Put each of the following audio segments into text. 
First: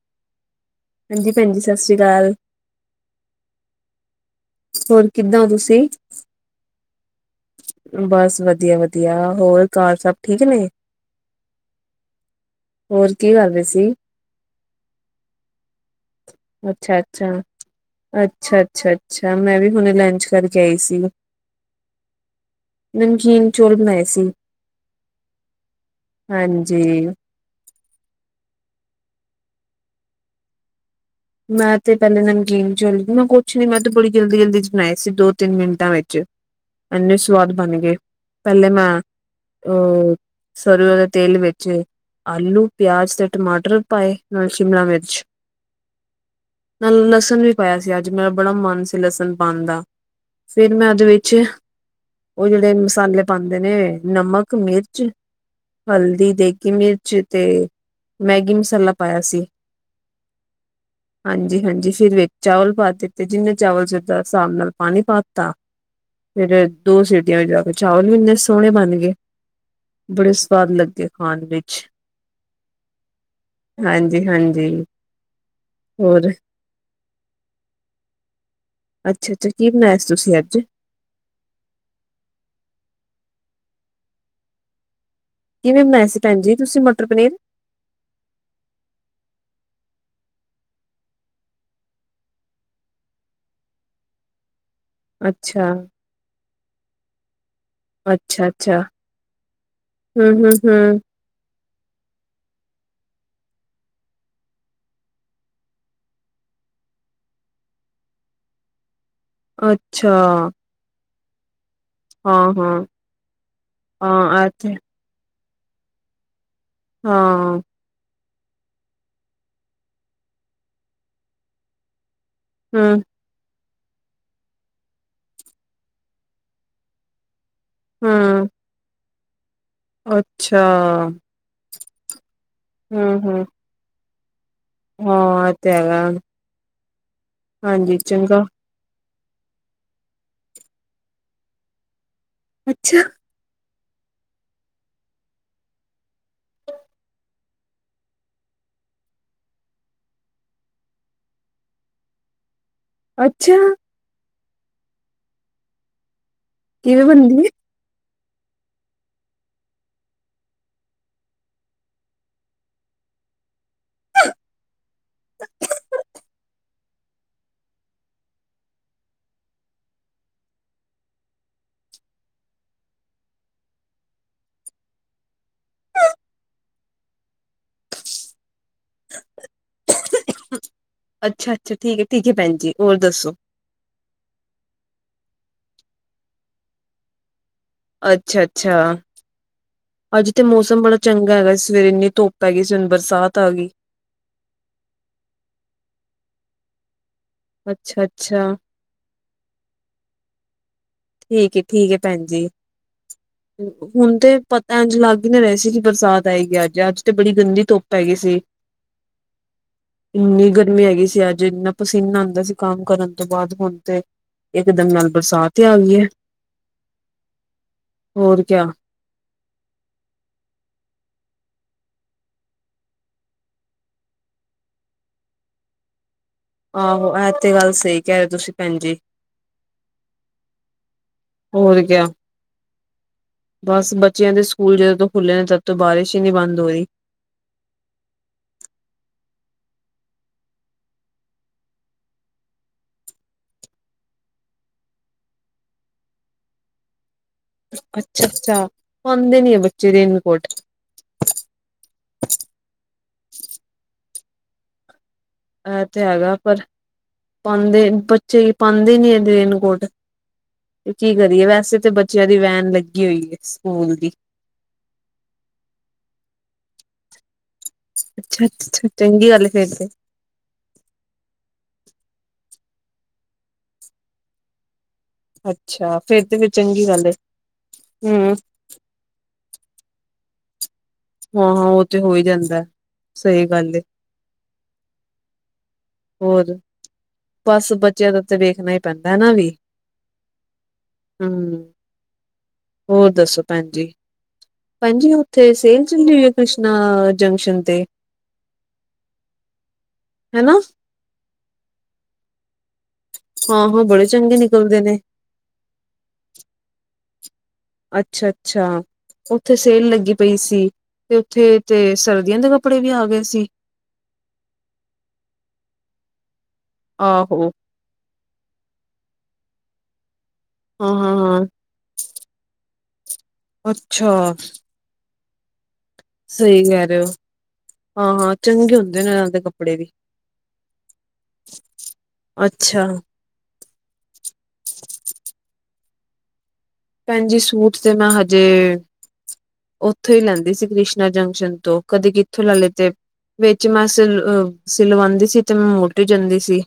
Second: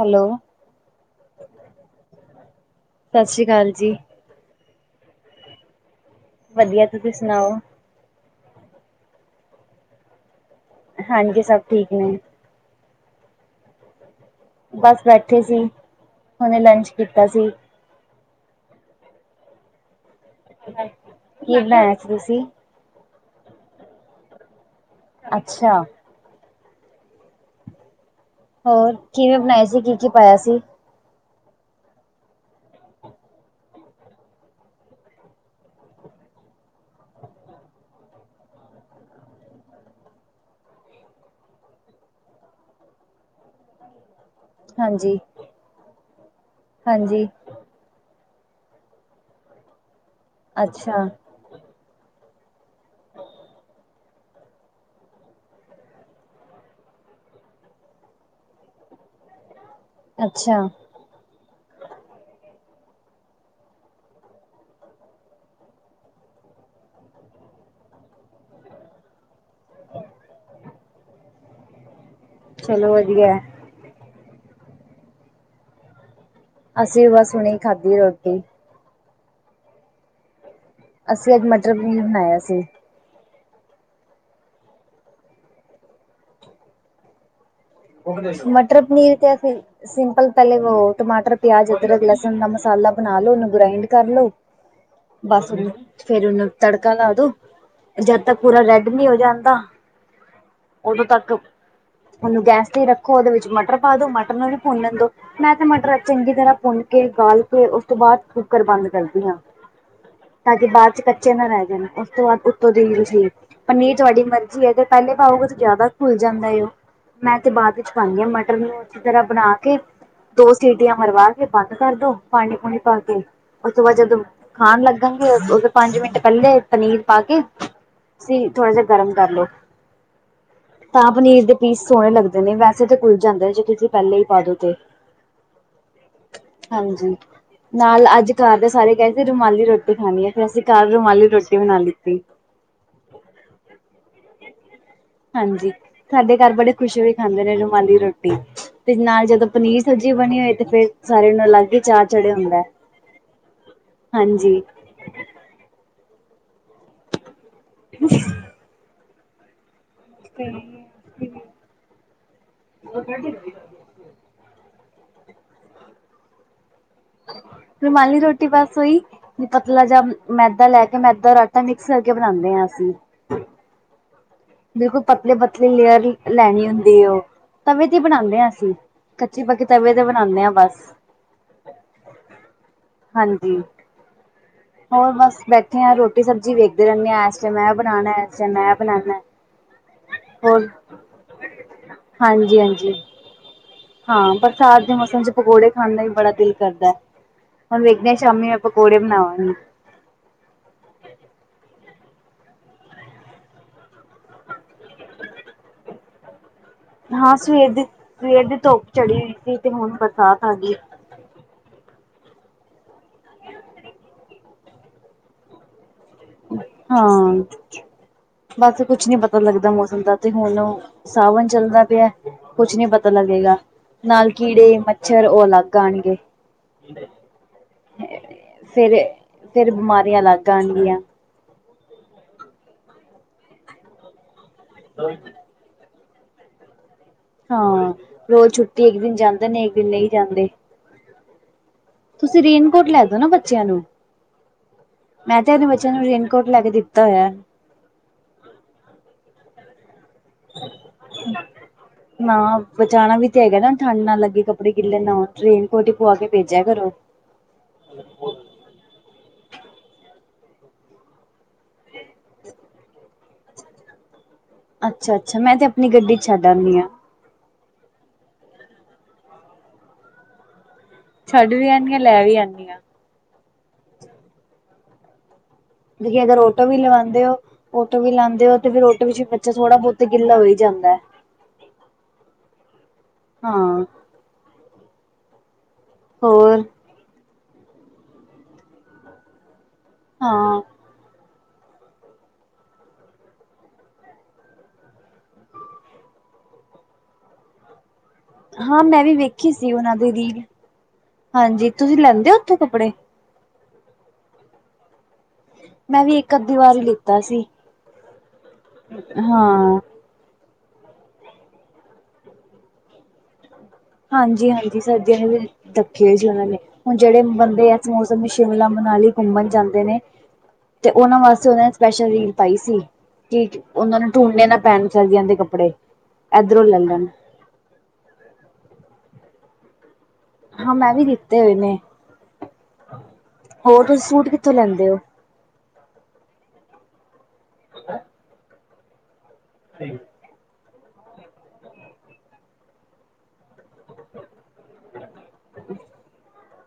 Hello. ਹਾਂਜੀ ਭੈਨ ਜੀ ਸਤਿ ਸ੍ਰੀ ਕਾਲ ਸਤਿ ਸ੍ਰੀ ਕਾਲ ਜੀ ਹੋਰ ਕਿੱਦਾਂ ਓ ਤੁਸੀਂ ਵਧੀਆ ਤੁਸੀਂ ਸੁਨਾਓ ਬਸ ਵਧੀਆ- ਵਧੀਆ ਹੋਰ ਘਾਰ ਸਭ ਠੀਕ ਨੇ ਹਾਂਜੀ ਸਭ ਠੀਕ ਨੇ ਹੋਰ ਕੀ ਕਰ ਰਹੇ ਸੀ ਬਸ ਬੈਠੇ ਸੀ ਉਹਨੇ ਲੰਚ ਅੱਛਾ ਕੀਤਾ ਅੱਛਾ ਸੀ। ਅੱਛਾ, ਅੱਛਾ, ਅੱਛਾ ਮੈਂ ਵੀ ਹੁਨੇ ਲੰਚ ਕਰਕੇ ਆਈ ਸੀ। ਕੀ ਬਨਾਇਆ ਤੁਸੀ ਨਮਕੀਨ ਚੋਲ ਬਨਾਏ ਸੀ। ਅੱਛਾ ਹਾਂਜੀ। ਹੋਰ ਕਿਵੇਂ ਬਨਾਏ ਸੀ ਕੀ- ਕੀ ਪਾਇਆ ਸੀ ਮੈਂ ਤੇ ਪਹਿਲੇ ਨਮਕੀਨ ਚੋਲ ਮੈਂ ਕੁਛ ਨੀ ਮੈਂ ਤੇ ਬੜੀ ਜਲਦੀ- ਜਲਦੀ ਬਨਾਏ ਸੀ ਦੋ ਤਿੰਨ ਮਿੰਟਾਂ ਵਿੱਚ ਏਨੇ ਸਵਾਦ ਬਨ ਗਏ ਪਹਿਲੇ ਮੈਂ ਅ ਸਰੋ ਦੇ ਤੇਲ ਵਿੱਚ ਆਲੂ ਪਿਆਜ ਤੇ ਟਮਾਟਰ ਪਾਏ ਨਾਲ ਸ਼ਿਮਲਾ ਹਾਂਜੀ। ਮਿਰਚ ਨਾਲ ਹਾਂਜੀ, ਲਸਣ ਵੀ ਪਾਇਆ ਸੀ ਅੱਜ ਮੇਰਾ ਬੜਾ ਮਨ ਸੀ ਲਸਣ ਪਾਨ ਦਾ ਫਿਰ ਮੈਂ ਅੱਛਾ, ਉਹਦੇ ਵਿੱਚ ਉਹ ਜੇਹੜੇ ਮਸਾਲੇ ਪਾਂਦੇ ਨੇ ਨਮਕ ਮਿਰਚ ਹਲਦੀ ਦੇਗੀ ਮਿਰਚ ਤੇ ਮੈਗੀ ਮਸਾਲਾ ਪਾਇਆ ਸੀ। ਅੱਛਾ। ਹਾਂਜੀ- ਹਾਂਜੀ ਫਿਰ ਵਿੱਚ ਚਾਵਲ ਪਾ ਦਿੱਤੇ ਜਿੰਹਨੇ ਚਾਵਲ ਸੀ ੳਸ ਹਿਸਾਬ ਨਾਲ ਪਾਨੀ ਪਾ ਤਾ। ਫਿਰ ਦੋ ਸੀਟੀਆਂ ਵਿੱਚ ਜਾ ਕੇ ਚਾਵਲ ਵੀ ਇੰਨੇ ਸੋਹਣੇ ਬਣ ਗਏ ਬੜੇ ਸੁਆਦ ਲੱਗੇ ਖਾਣ ਵਿੱਚ। ਚਲੋ ਵਧੀਆ ਹਾਂਜੀ- ਹਾਂਜੀ। ਹੋਰ ਅਸੀਂ ਵੀ ਬਸ ਹੁਣੇ ਈ ਖਾਧੀ ਏ ਰੋਟੀ। ਅੱਛਾ- ਅੱਛਾ ਕੀ ਬਨਾਇਆ ਸੀ ਤੁਸੀਂ ਅੱਜ ਅਸੀਂ ਅੱਜ ਮਟਰ ਪਨੀਰ ਬਨਾਇਆ ਸੀ। ਕਿਵੇਂ ਬਨਾਇਆ ਸੀ ਭੈਨ ਜੀ ਤੁਸੀਂ ਮਟਰ ਪਨੀਰ ਮਟਰ ਪਨੀਰ ਤੇ ਅੇ [unintelligible] ਸਿੰਪਲ ਪਹਿਲੇ ਵ ਟਮਾਟਰ ਪਿਆਜ ਅਦਰਕ ਲਸਨ ਦਾ ਮਸਾਲਾ ਬਨਾ ਲੋ ਉਹਨੂੰ ਗ੍ਰਾਇੰਡ ਕਰ ਲੋ [inaudible] [inaudible] ਬਸ ਫੇਰ ਉਹਨੂੰ ਤੜਕਾ ਲਾ ਦੋ ਜਦ ਤੱਕ ਪੂਰਾ ਅੱਛਾ-ਅੱਛਾ ਰੈਡ ਨੀ ਹੋ ਜਾਂਦਾ ਹੂੰ-ਹੂੰ, ਹੂੰ ਹੂੰ ਹੂੰ ਉਦੋਂ ਤੱਕ ਓਨੂੰ ਗੈਸ ਰੱਖੋ ਉਹਦੇ ਵਿੱਚ ਮਟਰ ਪਾ ਦੋ ਮਟਰ ਨੂੰ ਵੀ ਭੁੰਨ ਲੈਣ ਦੋ ਮੈਂ ਤਾਂ ਮਟਰ ਚੰਗੀ ਤਰ੍ਹਾਂ ਭੁੰਨ ਕੇ ਗਾਲ ਕੇ ਉਸ ਤੋਂ ਬਾਅਦ ਕੁੱਕਰ ਬੰਦ ਕਰਦੀ ਹਾਂ ਅੱਛਾ ਤਾਂ ਬਾਅਦ ਚ ਕੱਚੇ ਨਾ ਰਹਿ ਜਾਣ ਉਸ ਤੋਂ ਬਾਅਦ ਉੱਤੋਂ ਹਾਂ-ਹਾਂ, ਦੀ ਪਨੀਰ ਤੁਹਾਡੀ ਹਾਂ, ਮਰਜ਼ੀ ਹੈ। ਐਥੇ ਪਹਿਲੇ ਪਾਓਗੇ ਤਾਂ ਜ਼ਿਆਦਾ ਘੁਲ ਜਾਂਦਾ ਉਹ ਮੈਂ ਤੇ ਹਾਂ, ਬਾਅਦ ਵਿੱਚ ਪਾਣੀ ਹਾ ਮਟਰ ਨੂੰ ਅੱੀ ਤਰ੍ਹਾਂ ਬਣਾ ਕੇ ਦੋ ਸੀਟੀਆਂ ਮਰਵਾ ਕੇ ਬੰਦ ਕਰਦੋ ਪਾਣੀ ਪਾਣੀ ਪਾਕੇ ਉਸ ਤੋਂ ਬਾਅਦ ਜਦੋਂ ਖਾਣ ਲੱਗਣਗੇ ਉੋਂਦੋ ਪੰਜ ਮਿੰਟ ਪਹਿਲੇ ਪਨੀਰ ਪਾ ਕੇ ਤੁਸੀ ਹੂੰ-ਹੂੰ, ਥੋੜਾ ਜਿਹਾ ਗਰਮ ਕਰ ਲਉ ਅੱਛਾ, ਤਾਂ ਪਨੀਰ ਦੇ ਪੀਸ ਸੋਹਣੇ ਲੱਗਦੇ ਨੀ ਵੈਸੇ ਤਾਂ ਘੁਲ ਹੂੰ-ਹੂੰ, ਜਾਂਦੇ ਨੇ ਜੇ ਤੁਸੀਂ ਪਹਿਲੇ ਹੀ ਪਾ ਦਿੰਦੇ ਹਾਂ ਐ ਤੇ ਹੈਗਾ ਹਾਂਜੀ ਹਾਂਜੀ ਨਾਲ ਅੱਜ ਚੰਗਾ, ਘਰ ਦੇ ਸਾਰੇ ਕਹਿ ਰੁਮਾਲੀ ਰੋਟੀ ਖਾਣੀ ਆ ਫ਼ਿਰ ਅਸੀਂ ਘਰ ਰੁਮਾਲੀ ਰੋਟੀ ਬਣਾ ਲਿੱਤੀ ਅੱਛਾ ਹਾਂਜੀ ਸਾਡੇ ਘਰ ਬੜੇ ਖੁਸ਼ੀ ਹੋਈ ਖਾਂਦੇ ਨੇ ਰੁਮਾਲੀ ਰੋਟੀ ਤੇ ਨਾਲ ਜਦੋਂ ਪਨੀਰ ਸਬਜ਼ੀ ਬਣੀ ਹੁੰਦੀ ਤੇ ਫੇਰ ਸਾਰਿਆਂ ਨੂੰ ਅਲੱਗ ਹੀ ਚਾਅ ਚੜ੍ਹਿਆ ਹੁੰਦਾ ਹੈ ਅੱਛਾ ਹਾਂਜੀ ਕਿਵੇਂ ਬਣੀ ਏ [unintelligible] [unintelligible] ਰੁਮਾਲੀ ਰੋਟੀ ਬੱਸ ਓਹੀ ਪਤਲਾ ਜਾ ਮੈਦਾ ਲੈ ਕੇ ਮੈਦਾ ਔਰ ਆਟਾ ਮਿਕਸ ਕਰਕੇ ਬਣਾਉਂਦੇ ਹਾਂ ਅਸੀਂ ਬਿਲਕੁਲ ਪਤਲੇ ਪਤਲੇ ਲੇਅਰ ਲੈਣੀ ਹੁੰਦੀ ਤਵੇ ਤੇ ਬਣਾਉਂਦੇ ਹਾ ਅਸੀਂ ਕੱਚੇ ਪੱਕੇ ਤਵੇ ਤੇ ਬਣਾਉਂਦੇ ਆਾਂ ਬਸ ਅੱਛਾ ਅੱਛਾ ਠੀਕ ਠੀਕ ਹੈ ਭੈਣ ਜੀ ਹੋਰ ਦੱਸੋ? ਹਾਂਜੀ ਹੋਰ ਬਸ ਬੈਠੇ ਹਾਂ ਰੋਟੀ ਸਬਜ਼ੀ ਵੇਖਦੇ ਰਹਿੰਦੇ ਹਾਂ ਇਸ ਟਾਇਮ ਅੱਛਾ ਅੱਛਾ ਅੱਜ ਤੇ ਹੋਰ ਮੌਸਮ ਬੜਾ ਚੰਗਾ ਹੈਗਾ ਸਵੇਰੇ ਇੰਨੀ ਧੁੱਪ ਹੈਗੀ ਹਾਂਜੀ-ਹਾਂਜੀ ਬਰਸਾਤ ਆ ਗਈ ਹਾਂ ਬਰਸਾਤ ਦੇ ਮੌਸਮ ਚ ਪਕੌੜੇ ਖਾਣ ਦਾ ਵੀ ਬੜਾ ਦਿਲ ਕਰਦਾ ਹੈ ਹੁਣ ਵੇਖਦੇ ਹ ਸ਼ਾਮੀ ਅੱਛਾ-ਅੱਛਾ, ਮੈਂ ਪਕੌੜੇ ਬਣਾਵਾਂਗੇ ਠੀਕ ਹੈ ਠੀਕ ਹੈ ਭੈਣ ਜੀ ਹੁਣ ਤੇ ਪਤਾ ਇੰਝ ਲੱਗ ਹੀ ਨਹੀਂ ਰਹੇ ਸੀ ਕਿ ਬਰਸਾਤ ਆਏਗੀ ਅੱਜ ਅੱਜ ਤੇ ਬੜੀ ਹਾਂ ਗੰਦੀ ਸਵੇਰ ਦੀ ਧੁੱਪ ਹੈਗੀ ਸੀ ਸਵੇਰ ਦੀ ਧੁੱਪ ਚੜੀ ਹੋਈ ਸੀ ਤੇ ਹੁਣ ਬਰਸਾਤ ਇੰਨੀ ਆ ਗਈ। ਗਰਮੀ ਹੈਗੀ ਸੀ ਅੱਜ ਇੰਨਾ ਪਸੀਨਾ ਆਉਂਦਾ ਸੀ ਕੰਮ ਕਰਨ ਤੋਂ ਬਾਅਦ ਹੁਣ ਤੇ ਇਕ ਦਮ ਨਾਲ ਬਰਸਾਤ ਹੀ ਆ ਗਈ ਹੈ ਹਾਂ ਹੋਰ ਕਿਆ। ਬਸ ਕੁਛ ਨੀ ਪਤਾ ਲੱਗਦਾ ਮੌਸਮ ਦਾ ਤੇ ਹੁਣ ਸਾਵਣ ਚੱਲਦਾ ਪਿਆ ਕੁਛ ਨੀ ਪਤਾ ਲੱਗੇਗਾ ਨਾਲ ਕੀੜੇ ਮੱਛਰ ਉਹ ਅਲੱਗ ਆਉਣਗੇ ਹਾ ਇਹ ਤੇ ਗੱਲ ਸਹੀ ਕਹਿ ਰਹੇ ਤੁਸੀਂ ਭੈਣ ਜੀ। ਫਿਰ ਫਿਰ ਬਿਮਾਰੀਆਂ ਅਲੱਗ ਆਉਣਗੀਆਂ ਹੋਰ ਕ ਬਸ ਬੱਚਿਆਂ ਦੇ ਸਕੂਲ ਜਦੋਂ ਤੋਂ ਖੁੱਲੇ ਨੇ ਤੋਂ ਬਾਰਿਸ਼ ਹੀ ਨਹੀ ਬੰਦ ਹੋ ਰਹੀ ਹਾਂ ਰੋਜ਼ ਛੁੱਟੀ ਇੱਕ ਦਿਨ ਜਾਂਦੇ ਨੇ ਇੱਕ ਦਿਨ ਨਹੀਂ ਜਾਂਦੇ ਤੁਸੀਂ ਰੇਨਕੋਟ ਲੈ ਦੋ ਨਾ ਬੱਚਿਆਂ ਨੂੰ ਮੈਂ ਤੇ ਅਪਣੇ ਬੱਚਿਆਂ ਨੂੰ ਰੇਨਕੋਟ ਲੈ ਕੇ ਦਿੱਤਾ ਹੋਇਆ ਅੱਛਾ ਅੱਛਾ ਪਾਉਂਦੇ ਨੀ ਹੈ ਬੱਚੇ ਰੇਨਕੋਟ ਨਾ ਬਚਾਉਣਾ ਵੀ ਤੇ ਹੈਗਾ ਨਾ ਠੰਡ ਨਾਲ ਲੱਗੇ ਕੱਪੜੇ ਗਿੱਲੇ ਨਾ ਹੋਣ ਰੇਨਕੋਟ ਹੀ ਪਵਾ ਕੇ ਭੇਜਿਆ ਕਰੋ ਪਾਉਂਦੇ ਬੱਚੇ ਪਾਉਂਦੇ ਨੀ ਇਹ ਰੇਨਕੋਟ ਤੇ ਕੀ ਕਰੀਏ ਵੈਸੇ ਤਾਂ ਬੱਚਿਆਂ ਦੀ ਵੈਨ ਲੱਗੀ ਹੋਈ ਹੈ ਸਕੂਲ ਦੀ ਅੱਛਾ ਅੱਛਾ ਮੈਂ ਤੇ ਆਪਣੀ ਗੱਡੀ ਛੱਡ ਆਂਦੀ ਹਾਂ ਅੱਛਾ ਅੱਛਾ ਚੰਗੀ ਗੱਲ ਏ ਫੇਰ ਤੇ ਛੱਡ ਵੀ ਆਨੀ ਆ, ਲੈ ਵੀ ਆਨੀ ਆ [unintelligible] ਦੇ ਫੇਰ ਅਗਰ ਤੇ ਫੇਰ ਔਟੋ ਵੀ ਚੰਗੀ ਗੱਲ ਏ ਲਵਾਉਂਦੇ ਹੋ, ਔਟੋ ਵੀ ਹੂੰ। ਲਾਉਂਦੇ ਹੋ ਤੇ ਫਿਰ ਔਟੋ ਵਿੱਚ ਵੀ ਬੱਚਾ ਥੋੜ੍ਹਾ ਬਹੁਤ ਗਿੱਲਾ ਹੋਈ ਜਾਂਦਾ ਹੈ। ਹਾਂ, ਹਾਂ ਉਹ ਤੇ ਹੋ ਹੀ ਜਾਂਦਾ ਸਹੀ ਗੱਲ ਏ ਹਾਂ ਹੋਰ ਬਸ ਬੱਚਿਆਂ ਦਾ ਉੱਥੇ ਵੇਖਣਾ ਹੀ ਪੈਂਦਾ ਹੈ ਵੀ ਹਾਂ ਹੂ, ਹੋਰ ਦੱਸੋ ਭੈਣ ਜੀ। ਭੈਣ ਜੀ ਉੱਥੇ ਸੇਲ ਚੱਲੀ ਹੋਈ ਹੈ। ਕ੍ਰਿਸ਼ਨਾ ਜੰਕਸ਼ਨ ਤੇ, ਹਾਂ ਮੈਂ ਵੀ ਵੇਖੀ ਸੀ ਉਹਨਾਂ ਦੀ ਰੀਲ, ਹਨਾ ਹਾਂਜੀ ਤੁਸੀਂ ਲੈਂਦੇ ਹੋ ਉੱਥੋਂ ਕੱਪੜੇ। ਹਾਂ, ਹਾਂ ਬੜੇ ਚੰਗੇ ਨਿਕਲਦੇ ਨੇ, ਮੈਂ ਵੀ, ਇੱਕ ਅੱਧੀ ਵਾਰ ਈ ਲਿੱਤਾ ਸੀ। ਅੱਛਾ ਅੱਛਾ, ਉੱਥੇ ਹਾਂ। ਸੇਲ ਲੱਗੀ ਪਈ ਸੀ। ਤੇ ਉੱਥੇ ਤੇ ਸਰਦੀਆਂ ਦੇ ਕੱਪੜੇ ਵੀ ਆ ਗਏ ਸੀ। ਹਾਂਜੀ ਹਾਂਜੀ, ਸਰਦੀਆਂ ਨੇ ਰਖੇ ਸੀਂ ਉਹਨਾਂ ਨੇ, ਹੁਣ ਜਿਹੜੇ ਆਹੋ ਬੰਦੇ ਆ। ਮੌਸਮ ਵਿਚ ਸ਼ਿਮਲਾ ਮਨਾਲੀ ਘੁੰਮਣ ਜਾਂਦੇ ਨੇ, ਤੇ ਉਹਨਾਂ ਹਾਂ-ਹਾਂ-ਹਾਂ। ਵਾਸਤੇ ਉਹਨਾਂ। ਸਪੈਸ਼ਲ ਰੀਲ ਪਾਈ ਸੀ, ਕਿ ਉਹਨਾਂ ਨੂੰ ਅੱਛਾ ਡੂਢਣੇ ਨਾ ਪੈਣ ਸਰਦੀਆਂ ਦੇ ਕੱਪੜੇ। ਸਹੀ ਇਧਰੋਂ ਲੈ ਕਹਿ ਰਹੇ ਲੈਣ ਹੋ, ਹਾਂ ਹਾਂ, ਚੰਗੇ ਹੁੰਦੇ ਨਾ ਇਹਨਾਂ ਦੇ ਕੱਪੜੇ ਵੀ। ਹਾਂ ਮੈਂ ਵੀ ਲਿਤੇ ਹੋਏ ਨੇੇ, ਅੱਛਾ ਹੋਰ ਤੁਸੀਂ ਸੂਟ ਕਿੱਥੋਂ ਲੈਂਦੇ ਹੋ। ਭੈਣ ਜੀ ਸੂਟ ਤੇ ਮੈਂ ਹਜੇ ਉੱਥੋਂ ਹੀ ਲੈਂਦੀ ਸੀ ਕ੍ਰਿਸ਼ ਕ੍ਰਿਸ਼ਣਾ ਜੰਕਸ਼ਨ ਤੋਂ ਕਦੀ ਕਿੱਥੋਂ ਲੈ ਲਿਤੇ, ਵਿੱਚ ਮੈਂ ਸਿਲ ਸਿਲਵਾਉਂਦੀ ਸੀ, ਤੇ ਮੈਂ ਮੋਟੀ ਜਾਂਦੀ ਸੀ।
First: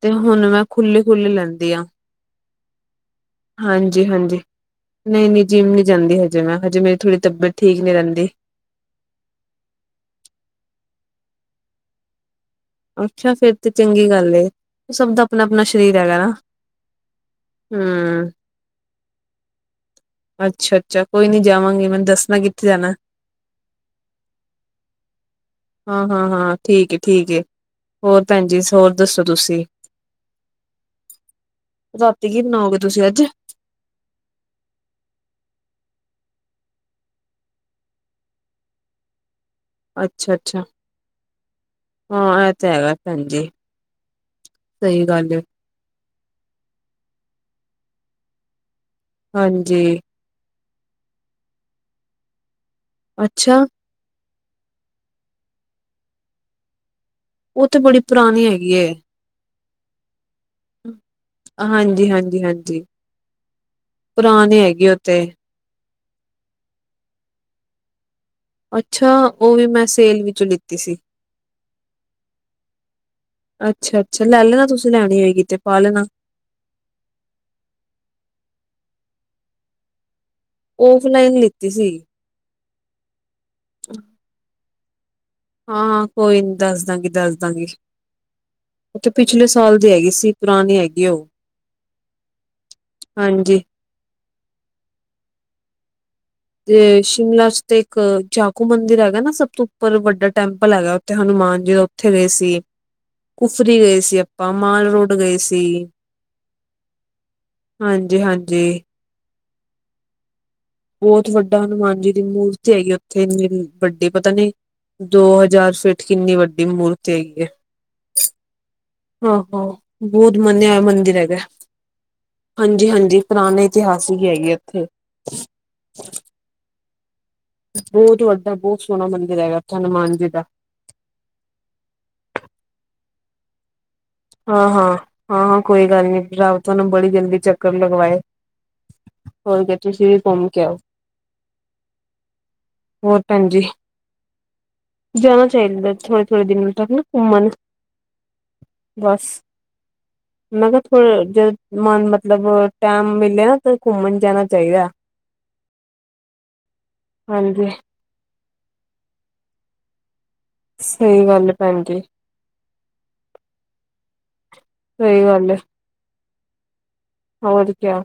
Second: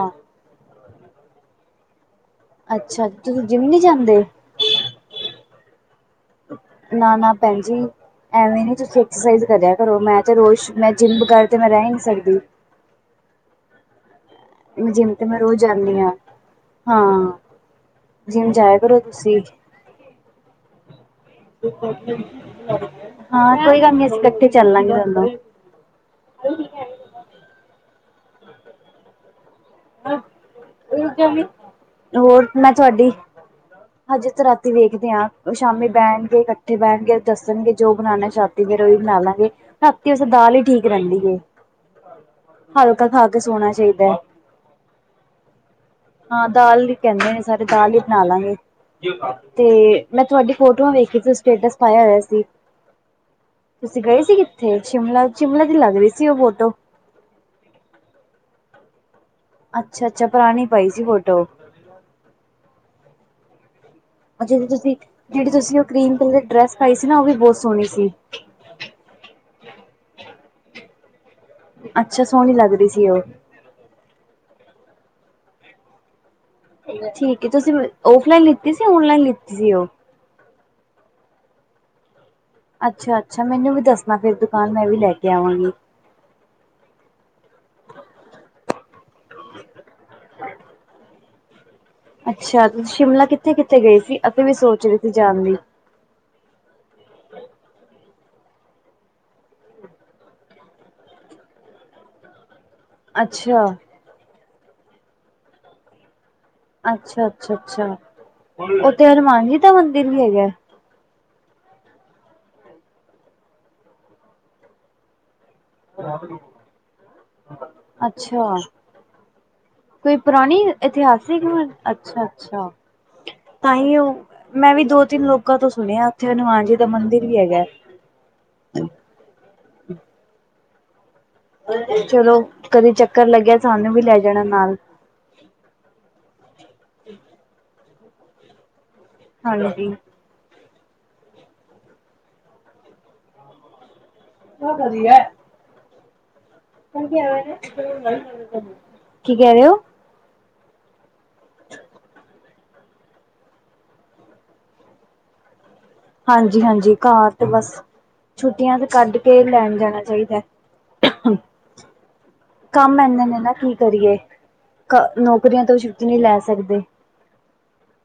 ਤੇ ਹੁਣ ਮੈਂ, ਖੁੱਲੀ ਖੁੱਲੀ ਲੈਂਦੀ ਆ। ਅੱਛਾ, ਤੁਸੀਂ ਨੀ ਹਾਂਜੀ ਜਾਂਦੇ? ਹਾਂਜੀ, ਨਹੀਂ ਨਹੀਂ, ਜਿੰਮ ਨਹੀਂ ਜਾਂਦੀ ਹਜੇ ਮੈਂ, ਹਜੇ ਮੇਰੀ ਥੋੜ੍ਹੀ ਤਬੀਅਤ ਠੀਕ ਨਹੀਂ ਰਹਿੰਦੀ। ਐਕਸਰਸਾਈਜ ਕਰਿਆ ਕਰੋ, ਮੈਂ ਤੇ ਰੋਜ਼ ਮੈਂ ਜਿੰਮ ਬਗਰ ਤੇ ਮੈਂ ਰਹਿ ਨਹੀਂ ਸਕਦੀ। ਅੱਛਾ ਫੇਰ ਤੇ ਚੰਗੀ ਗੱਲ ਏ, ਉਹ ਜਿੰਮ ਸਭ ਦਾ ਤੇ ਮੈਂ ਆਪਣਾ ਰੋਜ਼ ਆਪਣਾ ਸਰੀਰ ਜਾਂਦੀ ਹਾਂ ਹੈਗਾ ਨਾ, ਹਾਂ ਹਮ ਜਿਸ ਜਾਇਆ ਕਰੋ ਤੁਸੀਂ, ਅੱਛਾ ਅੱਛਾ ਕੋਈ ਨੀ ਜਾਵਾਂਗੀ ਮੈਨੂੰ ਦੱਸਣਾ ਕਿੱਥੇ ਜਾਣਾ ਹਾਂ, ਕੋਈ ਗੱਲ ਨਹੀਂ ਅਸੀਂ ਇੱਕਠੇ, ਚੱਲਾਂਗੇ ਹੁਣ, ਹਾਂ, ਹਾਂ, ਹਾਂ, ਠੀਕ, ਠੀਕ ਹੈ ਹੋਰ ਭੈਣ ਜੀ ਹੋਰ ਦੱਸੋ ਤੁਸੀਂ। ਰਾਤੀ ਕੀ ਹੋਰ ਮੈਂ ਬਣਾਓਗੇ ਤੁਸੀਂ ਤੁਹਾਡੀ, ਅੱਜ ਹਜੇ ਤੇ ਰਾਤੀ ਵੇਖਦੇ ਹਾਂ, ਉਹ ਸ਼ਾਮੀ ਬਹਿਣਗੇ ਇਕੱਠੇ ਬਹਿਣਗੇ ਦੱਸਣਗੇ ਜੋ ਬਣਾਉਣਾ ਸ਼ ਤੇ ਫਿਰ ਉਹੀ ਬਣਾ ਲਾਂਗੇ। ਰਾਤੀ ਵੈਸੇ ਅੱਛਾ ਦਾਲ ਹੀ ਅੱਛਾ ਠੀਕ ਰਹਿੰਦੀ ਏ, ਹਾਂ ਇਹ ਤਾਂ ਹਲਕਾ ਖਾ ਕੇ ਸੋਣਾ ਚਾਹੀਦਾ ਹੈ। ਸਈ ਗਾੱਲ ਏ। ਹਾਂ, ਦਾਲ ਈ ਕੈਂਦੇ ਨੇ ਸਾਰੇ ਦਾਲ ਈ ਬਣਾ ਲਾਂਗੇ ਤੇ ਹਾਂਜੀ, ਮੈਂ ਤੁਹਾਡੀ ਫੋਟੋਆਂ ਵੇਖੀ ਸੀ ਤੁ ਸਟੇਟਸ ਪਾਏਆ ਹੋਏਆ ਸੀ। ਅੱਛਾ। ਤੁਸੀ ਗਏ ਸੀ ਕਿੱਥੇ? ਸ਼ਿਮਲਾ-ਸ਼ਿਮਲਾ ਦੀ ਲਾੱਗ ਰੀ ਸੀ ਓ ਫੋਟੋ। ਓ ਤੇ ਬੜੀ ਪਰਾਨੀ ਹੈਗੀ ਏ। ਅੱਛਾ-ਅੱਛਾ, ਪਰਾਨੀ ਪਈ ਸੀ ਫੋਟੋ। ਹਾਂਜੀ-ਹਾਂਜੀ, ਹਾਂਜੀ। ਆ ਪੁਰਾਣੀ ਜੇੜੀ ਹੈਗੀ ਤੁਸੀਂ, ਉਹ ਤੇ ਜੇੜੀ ਤੁਸੀਂ ਓ ਕ੍ਰੀਮ ਕੱਲਰ ਦੀ ਡ੍ਰੈਸ ਪਾਈ ਸੀ ਨਾ ਓ ਵੀ ਬੋਤ ਸੋਣੀ ਸੀ। ਅੱਛਾ, ਓ ਵੀ ਮੈਂ ਸੇਲ ਵਿੱਚੋਂ ਲਿੱਤੀ ਸੀ। ਅੱਛਾ, ਸੋਣੀ ਲਾੱਗਰੀ ਸੀ ਓ। ਅੱਛਾ-ਅੱਛਾ, ਲੈ ਲੈਣਾ ਤੁਸੀਂ ਲੈਨੀ ਹੋਏਗੀ ਤੇ ਪਾ ਲੈਣਾ। ਠੀਕ ਏ, ਤੁਸੀ ਅ ਓਫਲਾਈਨ ਲਿੱਤੀ ਸੀ ਓਨਲਾਈਨ ਲਿੱਤੀ ਸੀ ਓ? ਓਫਲਾਈਨ ਲਿੱਤੀ ਸੀ। ਅੱਛਾ-ਅੱਛਾ, ਮੈਨੂੰ ਵੀ ਦੱਸਨਾ ਫੇਰ ਦੁਕਾਨ ਮੈਂ ਵੀ ਲੈ ਕੇ ਆਵਾਂਗੀ। ਹਾਂ-ਹਾਂ, ਕੋਈ ਨੀ ਦੱਸ ਦਾਂਗੀ, ਦੱਸ ਦਾਂਗੀ। ਓਤੇ ਪਿਛਲੇ ਸਾਲ ਦੀ ਹੈਗੀ ਸੀ ਪਰਾਨੀ ਹੈਗੀ ਓ। ਅੱਛਾ, ਸ਼ਿਮਲਾ ਕਿੱਥੇ-ਕਿੱਥੇ ਗਏ ਸੀ? ਅਸੀਂ ਵੀ ਸੋਚ ਰੇ ਸੀ ਜਾਨ ਦੀ। ਤੇ, ਸ਼ਿਮਲਾ ਚ ਤੇ ਇੱਕ ਚਾਕੂ ਮੰਦਿਰ ਹੈਗਾ ਨਾ ਸਬ ਤੋਂ ਉੱਪਰ ਵੱਡਾ ਟੈਂਪਲ ਹੈਗਾ ਓਥੇ ਹਨੂੰਮਾਨ ਜੀ ਦਾ ਓਥੇ ਗਏ ਸੀ, ਅੱਛਾ ਕੁਫਰੀ ਗਏ ਸੀ ਆਪਾਂ ਮਾਲ ਰੋੜ ਗਏ ਸੀ। ਅੱਛਾ-ਅੱਛਾ, ਅੱਛਾ ਹਾਂਜੀ, ਹਾਂਜੀ। ਓਥੇ ਹਨੂੰਮਾਨ ਜੀ ਦਾ ਮੰਦਿਰ ਵੀ ਹੈਗੈ? ਬੋਤ ਵੱਡਾ ਹਨੂੰਮਾਨ ਜੀ ਦੀ ਮੂਰਤੀ ਹੈਗੀ ਓਥੇ ਇੰਨੀਂ ਵੱਡੀ ਪਤਾ ਨੀ ਦੋ ਹਜਾਰ ਸ ਫ਼ੀਟ ਕਿੰਨੀ ਵੱਡੀ ਮੂਰਤੀ ਹੈਗੀ ਏ। ਅੱਛਾ। ਕੋਈ ਬਹੁਤ ਪੁਰਾਨੀ ਮੰਨਿਆ ਹੋਇਆ ਮੰਦਿਰ ਹੈਗਾ ਇਤਿਹਾਸਿਕ ਮ ਅੱਛਾ-ਅੱਛਾ। ਹਾਂਜੀ ਹਾਂਜੀ ਪੁਰਾਣੇ ਤਾਂਈ ਓ, ਇਤਿਹਾਸਿਕ ਹੈਗੀ ਮੈਂ ਵੀ ਉੱਥੇ ਦੋ-ਤਿੰਨ ਲੋਕਾਂ ਤੋਂ ਸੁਨੇਆ ਓਥੇ ਹਨੂੰਮਾਨ ਜੀ ਦਾ ਮੰਦਿਰ ਵੀ ਹੈਗੈ। ਬੋਤ ਵੱਡਾ ਬੋਤ ਸੋਣਾ ਮੰਦਿਰ ਹੈਗਾ ਓੱਥੇ ਹਨੂੰਮਾਨ ਜੀ ਦਾ। ਚਲੋ ਕਦੇ ਚੱਕਰ ਲੱਗੇਆ ਸਾਨੂੰ ਵੀ ਲੈ ਜਾਣਾ ਨਾਲ ਹਾਂ-ਹਾਂ, ਹਾਂ-ਹਾਂ ਕੋਈ ਗਾੱਲ ਨੀ ਰਾੱਬ ਥੋਨੂੰ ਬੜੀ ਜਲਦੀ ਚੱਕਰ ਲਗਵਾਏ। ਹੋਰ ਕਿ ਹਾਂਜੀ। ਤੁਸੀਂ ਵੀ ਘੁੰਮ ਕੇ ਆਓ। ਹੋਰ ਭੈਨ ਜੀ, ਜਾ ਭੇਜਦੇ ਥੋੜੇ-ਥੋੜੇ ਦਿਨ। ਤੱਕ ਨਾ ਘੁੰਮਣ [inaudible] ਬਸ। ਕਹਿ ਰਹੇ ਹੋ? ਮੈਂ ਕੇਆ ਫੇਰ ਜਦ ਮਨ ਮਤਲਬ, ਟੈਮ ਮਿਲੇਆ ਨਾ ਤਾ ਘੁੰਮਨ ਜਾਨਾ ਚਾਈਦੈ। ਹਾਂਜੀ-ਹਾਂਜੀ, ਘਾਰ ਤੇ ਹਾਂਜੀ ਬੱਸ ਛੁੱਟੀਆਂ ਤੇ ਕਾੱਡ ਕੇ ਲੈਣ ਜਾਣਾ ਚਾਈਦੈ। ਸਈ ਗਾੱਲ ਏ ਭੈਨ ਜੀ। ਕਾੰਮ ਐਨਾ ਨੇ ਨਾ ਕੀ ਕਰੀਏ, ਸਹੀ ਗੱਲ ਹੈ ਨੌਕਰੀਆਂ ਤੋਂ ਛੁੱਟੀ ਨਈ ਲੈ ਸਕਦੇ। ਹੋਰ ਕੇਆ।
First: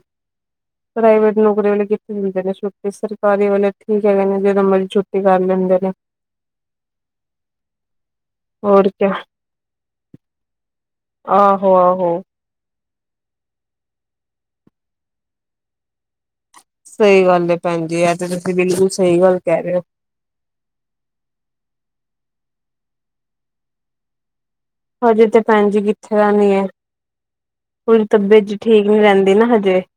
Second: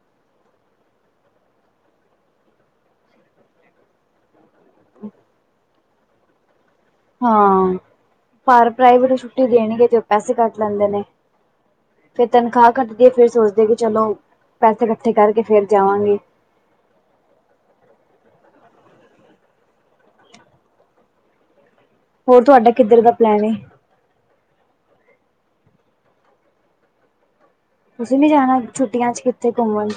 ਪ੍ਰਾਈਵੇਟ ਨੌਕਰੀ ਵਾਲੇ ਕਿੱਥੇ ਦਿੰਦੇ ਨੇ ਛੁੱਟੀ ਸਰਕਾਰੀ ਵਾਲੇ ਠੀਕ ਹੈਗੇ ਨੇ ਜਦੋ ਮਰਜੀ ਛੁੱ ਟੀ ਕਾਰ ਲੈਂਦੇ ਨੇ। ਹਾਂ, ਪਾਰ ਹੋਰ ਕਿਆ ਪ੍ਰਾਈਵੇਟ ਛੁੱਟੀ ਦੇਣਗੇ ਤੇ ਪੈਸੇ ਕਾੱਟ ਲੈਂਦੇ ਨੇ। ਆਹੋ-ਆਹੋ। ਫਿਰ ਤਨਖਾਹ ਕੱਟਦੀ ਏ ਫੇਰ ਸੋਚਦੇ ਕਿ ਚਲੋ, ਪੈਸੇ ਕੱਠੇ ਕਾਰਕੇ ਫੇਰ ਜਾਵਾਂਗੇ। ਸਈ ਗਾੱਲ ਏ ਭੈਨਜੀ, ਐ ਤਾ ਤੁਸੀਂ ਬਿਲਕੁਲ ਸਈ ਗਾੱਲ ਕੈ ਰੇ ਓ। ਹੋਰ ਤੁਹਾਡਾ ਕਿੱਧਰ ਦਾ ਪਲੈਨ ਏ ਹਜੇ ਤੇ ਭੈਣ ਜੀ ਕਿੱਥੇ ਰਹਿੰਣੀ ਹੈ ਉਹਦੀ ਤੁਸੀਂ ਨੀ ਤਬੀਅਤ ਜੀ ਜਾਣਾ ਠੀਕ ਨੀ ਛੁੱਟੀਆਂ ਚ ਰਹਿੰਦੀ ਨਾ ਕਿੱਥੇ ਹਜੇ ਘੁੰਮਣ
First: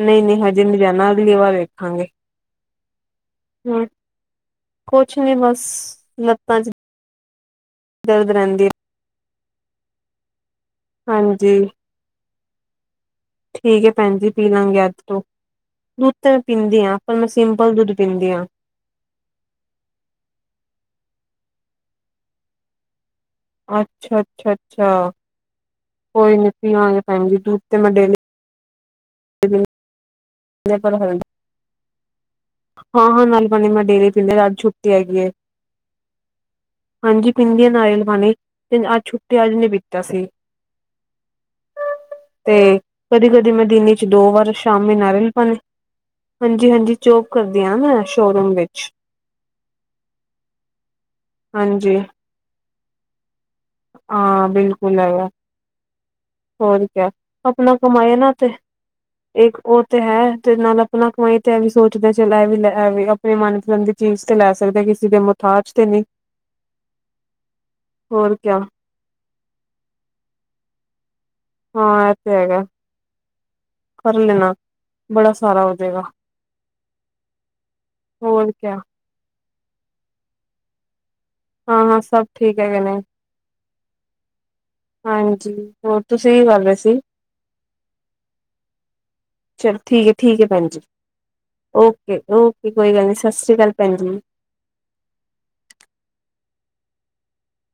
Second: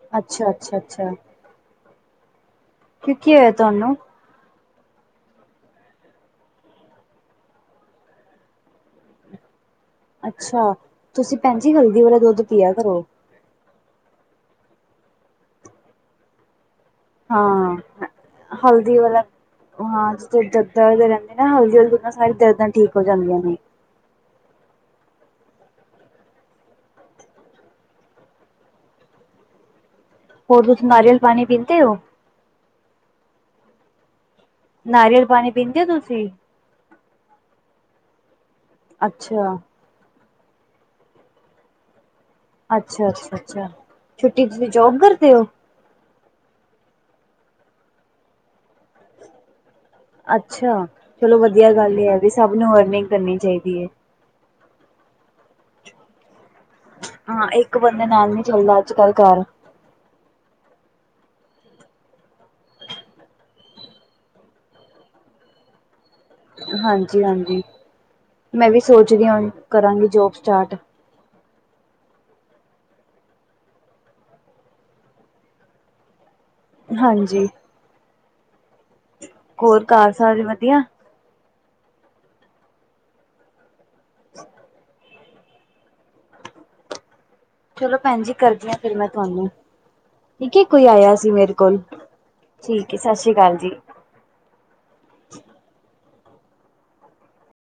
ਨਹੀਂ ਨਹੀਂ ਹਜੇ ਨੀ ਜਾਣਾ ਅੱਛਾ-ਅੱਛਾ-ਅੱਛਾ ਅਗਲੀ ਵਾਰ ਵੇਖਾਂਗੇ ਕਿੱਥੇ ਆ ਹੂੰ ਤੁਹਾਨੂੰ ਕੁਛ ਨੀ ਬਸ ਲੱਤਾਂ ਚ ਦਰਦ ਰਹਿੰਦੀ ਹੈ ਅੱਛਾ ਤੁਸੀਂ ਹਾਂਜੀ ਭੈਣਜੀ ਹਲਦੀ ਵਾਲਾ ਦੁੱਧ ਪਿਆ ਕਰੋ ਠੀਕ ਹੈ ਭੈਣ ਜੀ ਪੀ ਲਾਂਗੇ ਅੱਜ ਤੋਂ ਦੁੱਧ ਤੇ ਮੈਂ ਪੀਂਦੀ ਹਾਂ ਪਰ ਮੈਂ ਸਿੰਪਲ ਹਾਂ ਦੁੱਧ ਪੀਂਦੀ ਹਾਂ ਹਲਦੀ ਵਾਲਾ ਹਾਂ ਜਿੱਥੇ ਦਰਦਾਂ ਰਹਿੰਦੇ ਨਾ ਹਲਦੀ ਆਲੇ ਦੁੱਧ ਨਾਲ ਸਾਰੀ ਦਰਦਾਂ ਠੀਕ ਹੋ ਜਾਂਦੀਆਂ ਨੇ ਅੱਛਾ ਅੱਛਾ ਅੱਛਾ ਕੋਈ ਨੀ ਪਿਆਂਗੇ ਭੈਣਜੀ ਦੁੱਧ ਤੇ ਮੈਂ ਡੇਲੀ [unintelligible] ਹੋਰ ਆ ਤੁਸੀਂ ਪਰ ਨਾਰੀਅਲ ਹਲਦੀ ਪਾਣੀ ਪੀਂਤੇ ਹੋ ਹਾਂ ਹਾਂ ਨਾਰੀਅਲ ਪਾਣੀ ਮੈਂ ਡੇਲੀ ਪੀਣੀ ਆਜ ਛੂ ਨਾਰੀਅਲ ਪਾਣੀ ਪੀਂਦੇ ਹੋ ਤੁਸੀਂ ਹਾਂਜੀ ਪੀਂਦੀ ਆਂ ਨਾਰੀਅਲ ਪਾਣੀ ਤੇ ਅੱਜ ਛੁੱਟੀ ਅੱਜ ਅੱਛਾ, ਨਹੀ ਪੀ ਤਾ ਸੀ ਤੇ ਅੱਛਾ, ਕਦੀ ਅੱਛਾ, ਕਦੀ ਮੈਂ ਅੱਛਾ। ਦਿਨ ਚ ਦੋ ਛੁੱਟੀ ਵਾਰ ਤੁਸੀਂ ਸ਼ਾਮੀ ਜੋਬ ਨਾਰੀਅਲ ਕਰਦੇ ਹੋ? ਪਾਣੀ ਹਾਂਜੀ ਹਾਂਜੀ ਜੋਬ ਕਰਦੀ ਆ ਮੈਂ ਸ਼ੋਰੂਮ ਵਿੱਚ ਅੱਛਾ ਚਲੋ ਵਧੀਆ ਹਾਂਜੀ ਗੱਲ ਹੈ ਵੀ ਸਭ ਨੂੰ ਅਰਨਿੰਗ ਕਰਨੀ ਚਾਹੀਦੀ ਹੈ ਹਾਂ ਬਿਲਕੁਲ ਹੈਗਾ ਹੋਰ ਕਿਆ ਹਾਂ ਆਪਣਾ ਇੱਕ ਬੰਦੇ ਕਮਾਏ ਨਾ ਨਾਲ ਨੀ ਤੇ ਚੱਲਦਾ ਅੱਜ ਕੱਲ ਘਰ। ਇੱਕ ਉਹ ਤੇ ਹੈ ਤੇ ਨਾਲ ਆਪਣਾ ਕਮਾਈ ਤੇ ਐ ਵੀ ਸੋਚਦੇ ਸੀ ਆਏ ਮਹੀਨੇ ਲੈ ਵੀ ਆਪਣੀ ਮਨਪਸੰਦ ਦੀ ਚੀਜ਼ ਤੇ ਲੈ ਸਕਦੇ, ਕਿਸੇ ਦੇ ਮੁਥਾਜ ਤੇ ਨਹੀਂ ਹਾਂਜੀ, ਹਾਂਜੀ ਹੋਰ ਕਿਆ ਮੈਂ ਵੀ ਸੋਚਦੀ ਹਾਂ ਕਰਾਂਗੀ ਜੋਬ ਸਟਾਰਟ ਹਾਂ ਇਹ ਤੇ ਹੈਗਾ, ਕਰ ਲੈਣਾ ਬੜਾ ਸਾਰਾ ਹੋਜੇਗਾ। ਹਾਂਜੀ ਹੋਰ ਕਿਆ ਹੋਰ ਘਰ ਸਾਰੇ ਵਧੀਆ ਹਾਂ, ਹਾਂ ਸਭ ਠੀਕ ਹੈਗੇ ਨੇ। [unintelligible] ਹਾਂਜੀ ਹੋਰ ਤੁਸੀਂ ਕੀ ਕਰ ਰਹੇ ਸੀ। ਚਲੋ ਭੈਣ ਜੀ ਕਰਦੀ ਹਾਂ ਫਿਰ ਮੈਂ ਤੁਹਾਨੂੰ ਠੀਕ ਹੈ, ਕੋਈ ਆਇਆ ਸੀ ਮੇਰੇ ਕੋਲ ਓਕੇ ਓਕੇ ਕੋਈ ਠੀਕ ਹੈ ਗੱਲ ਸਤਿ ਨੀ ਸ੍ਰੀ ਅਕਾਲ ਜੀ। ਭੈਣ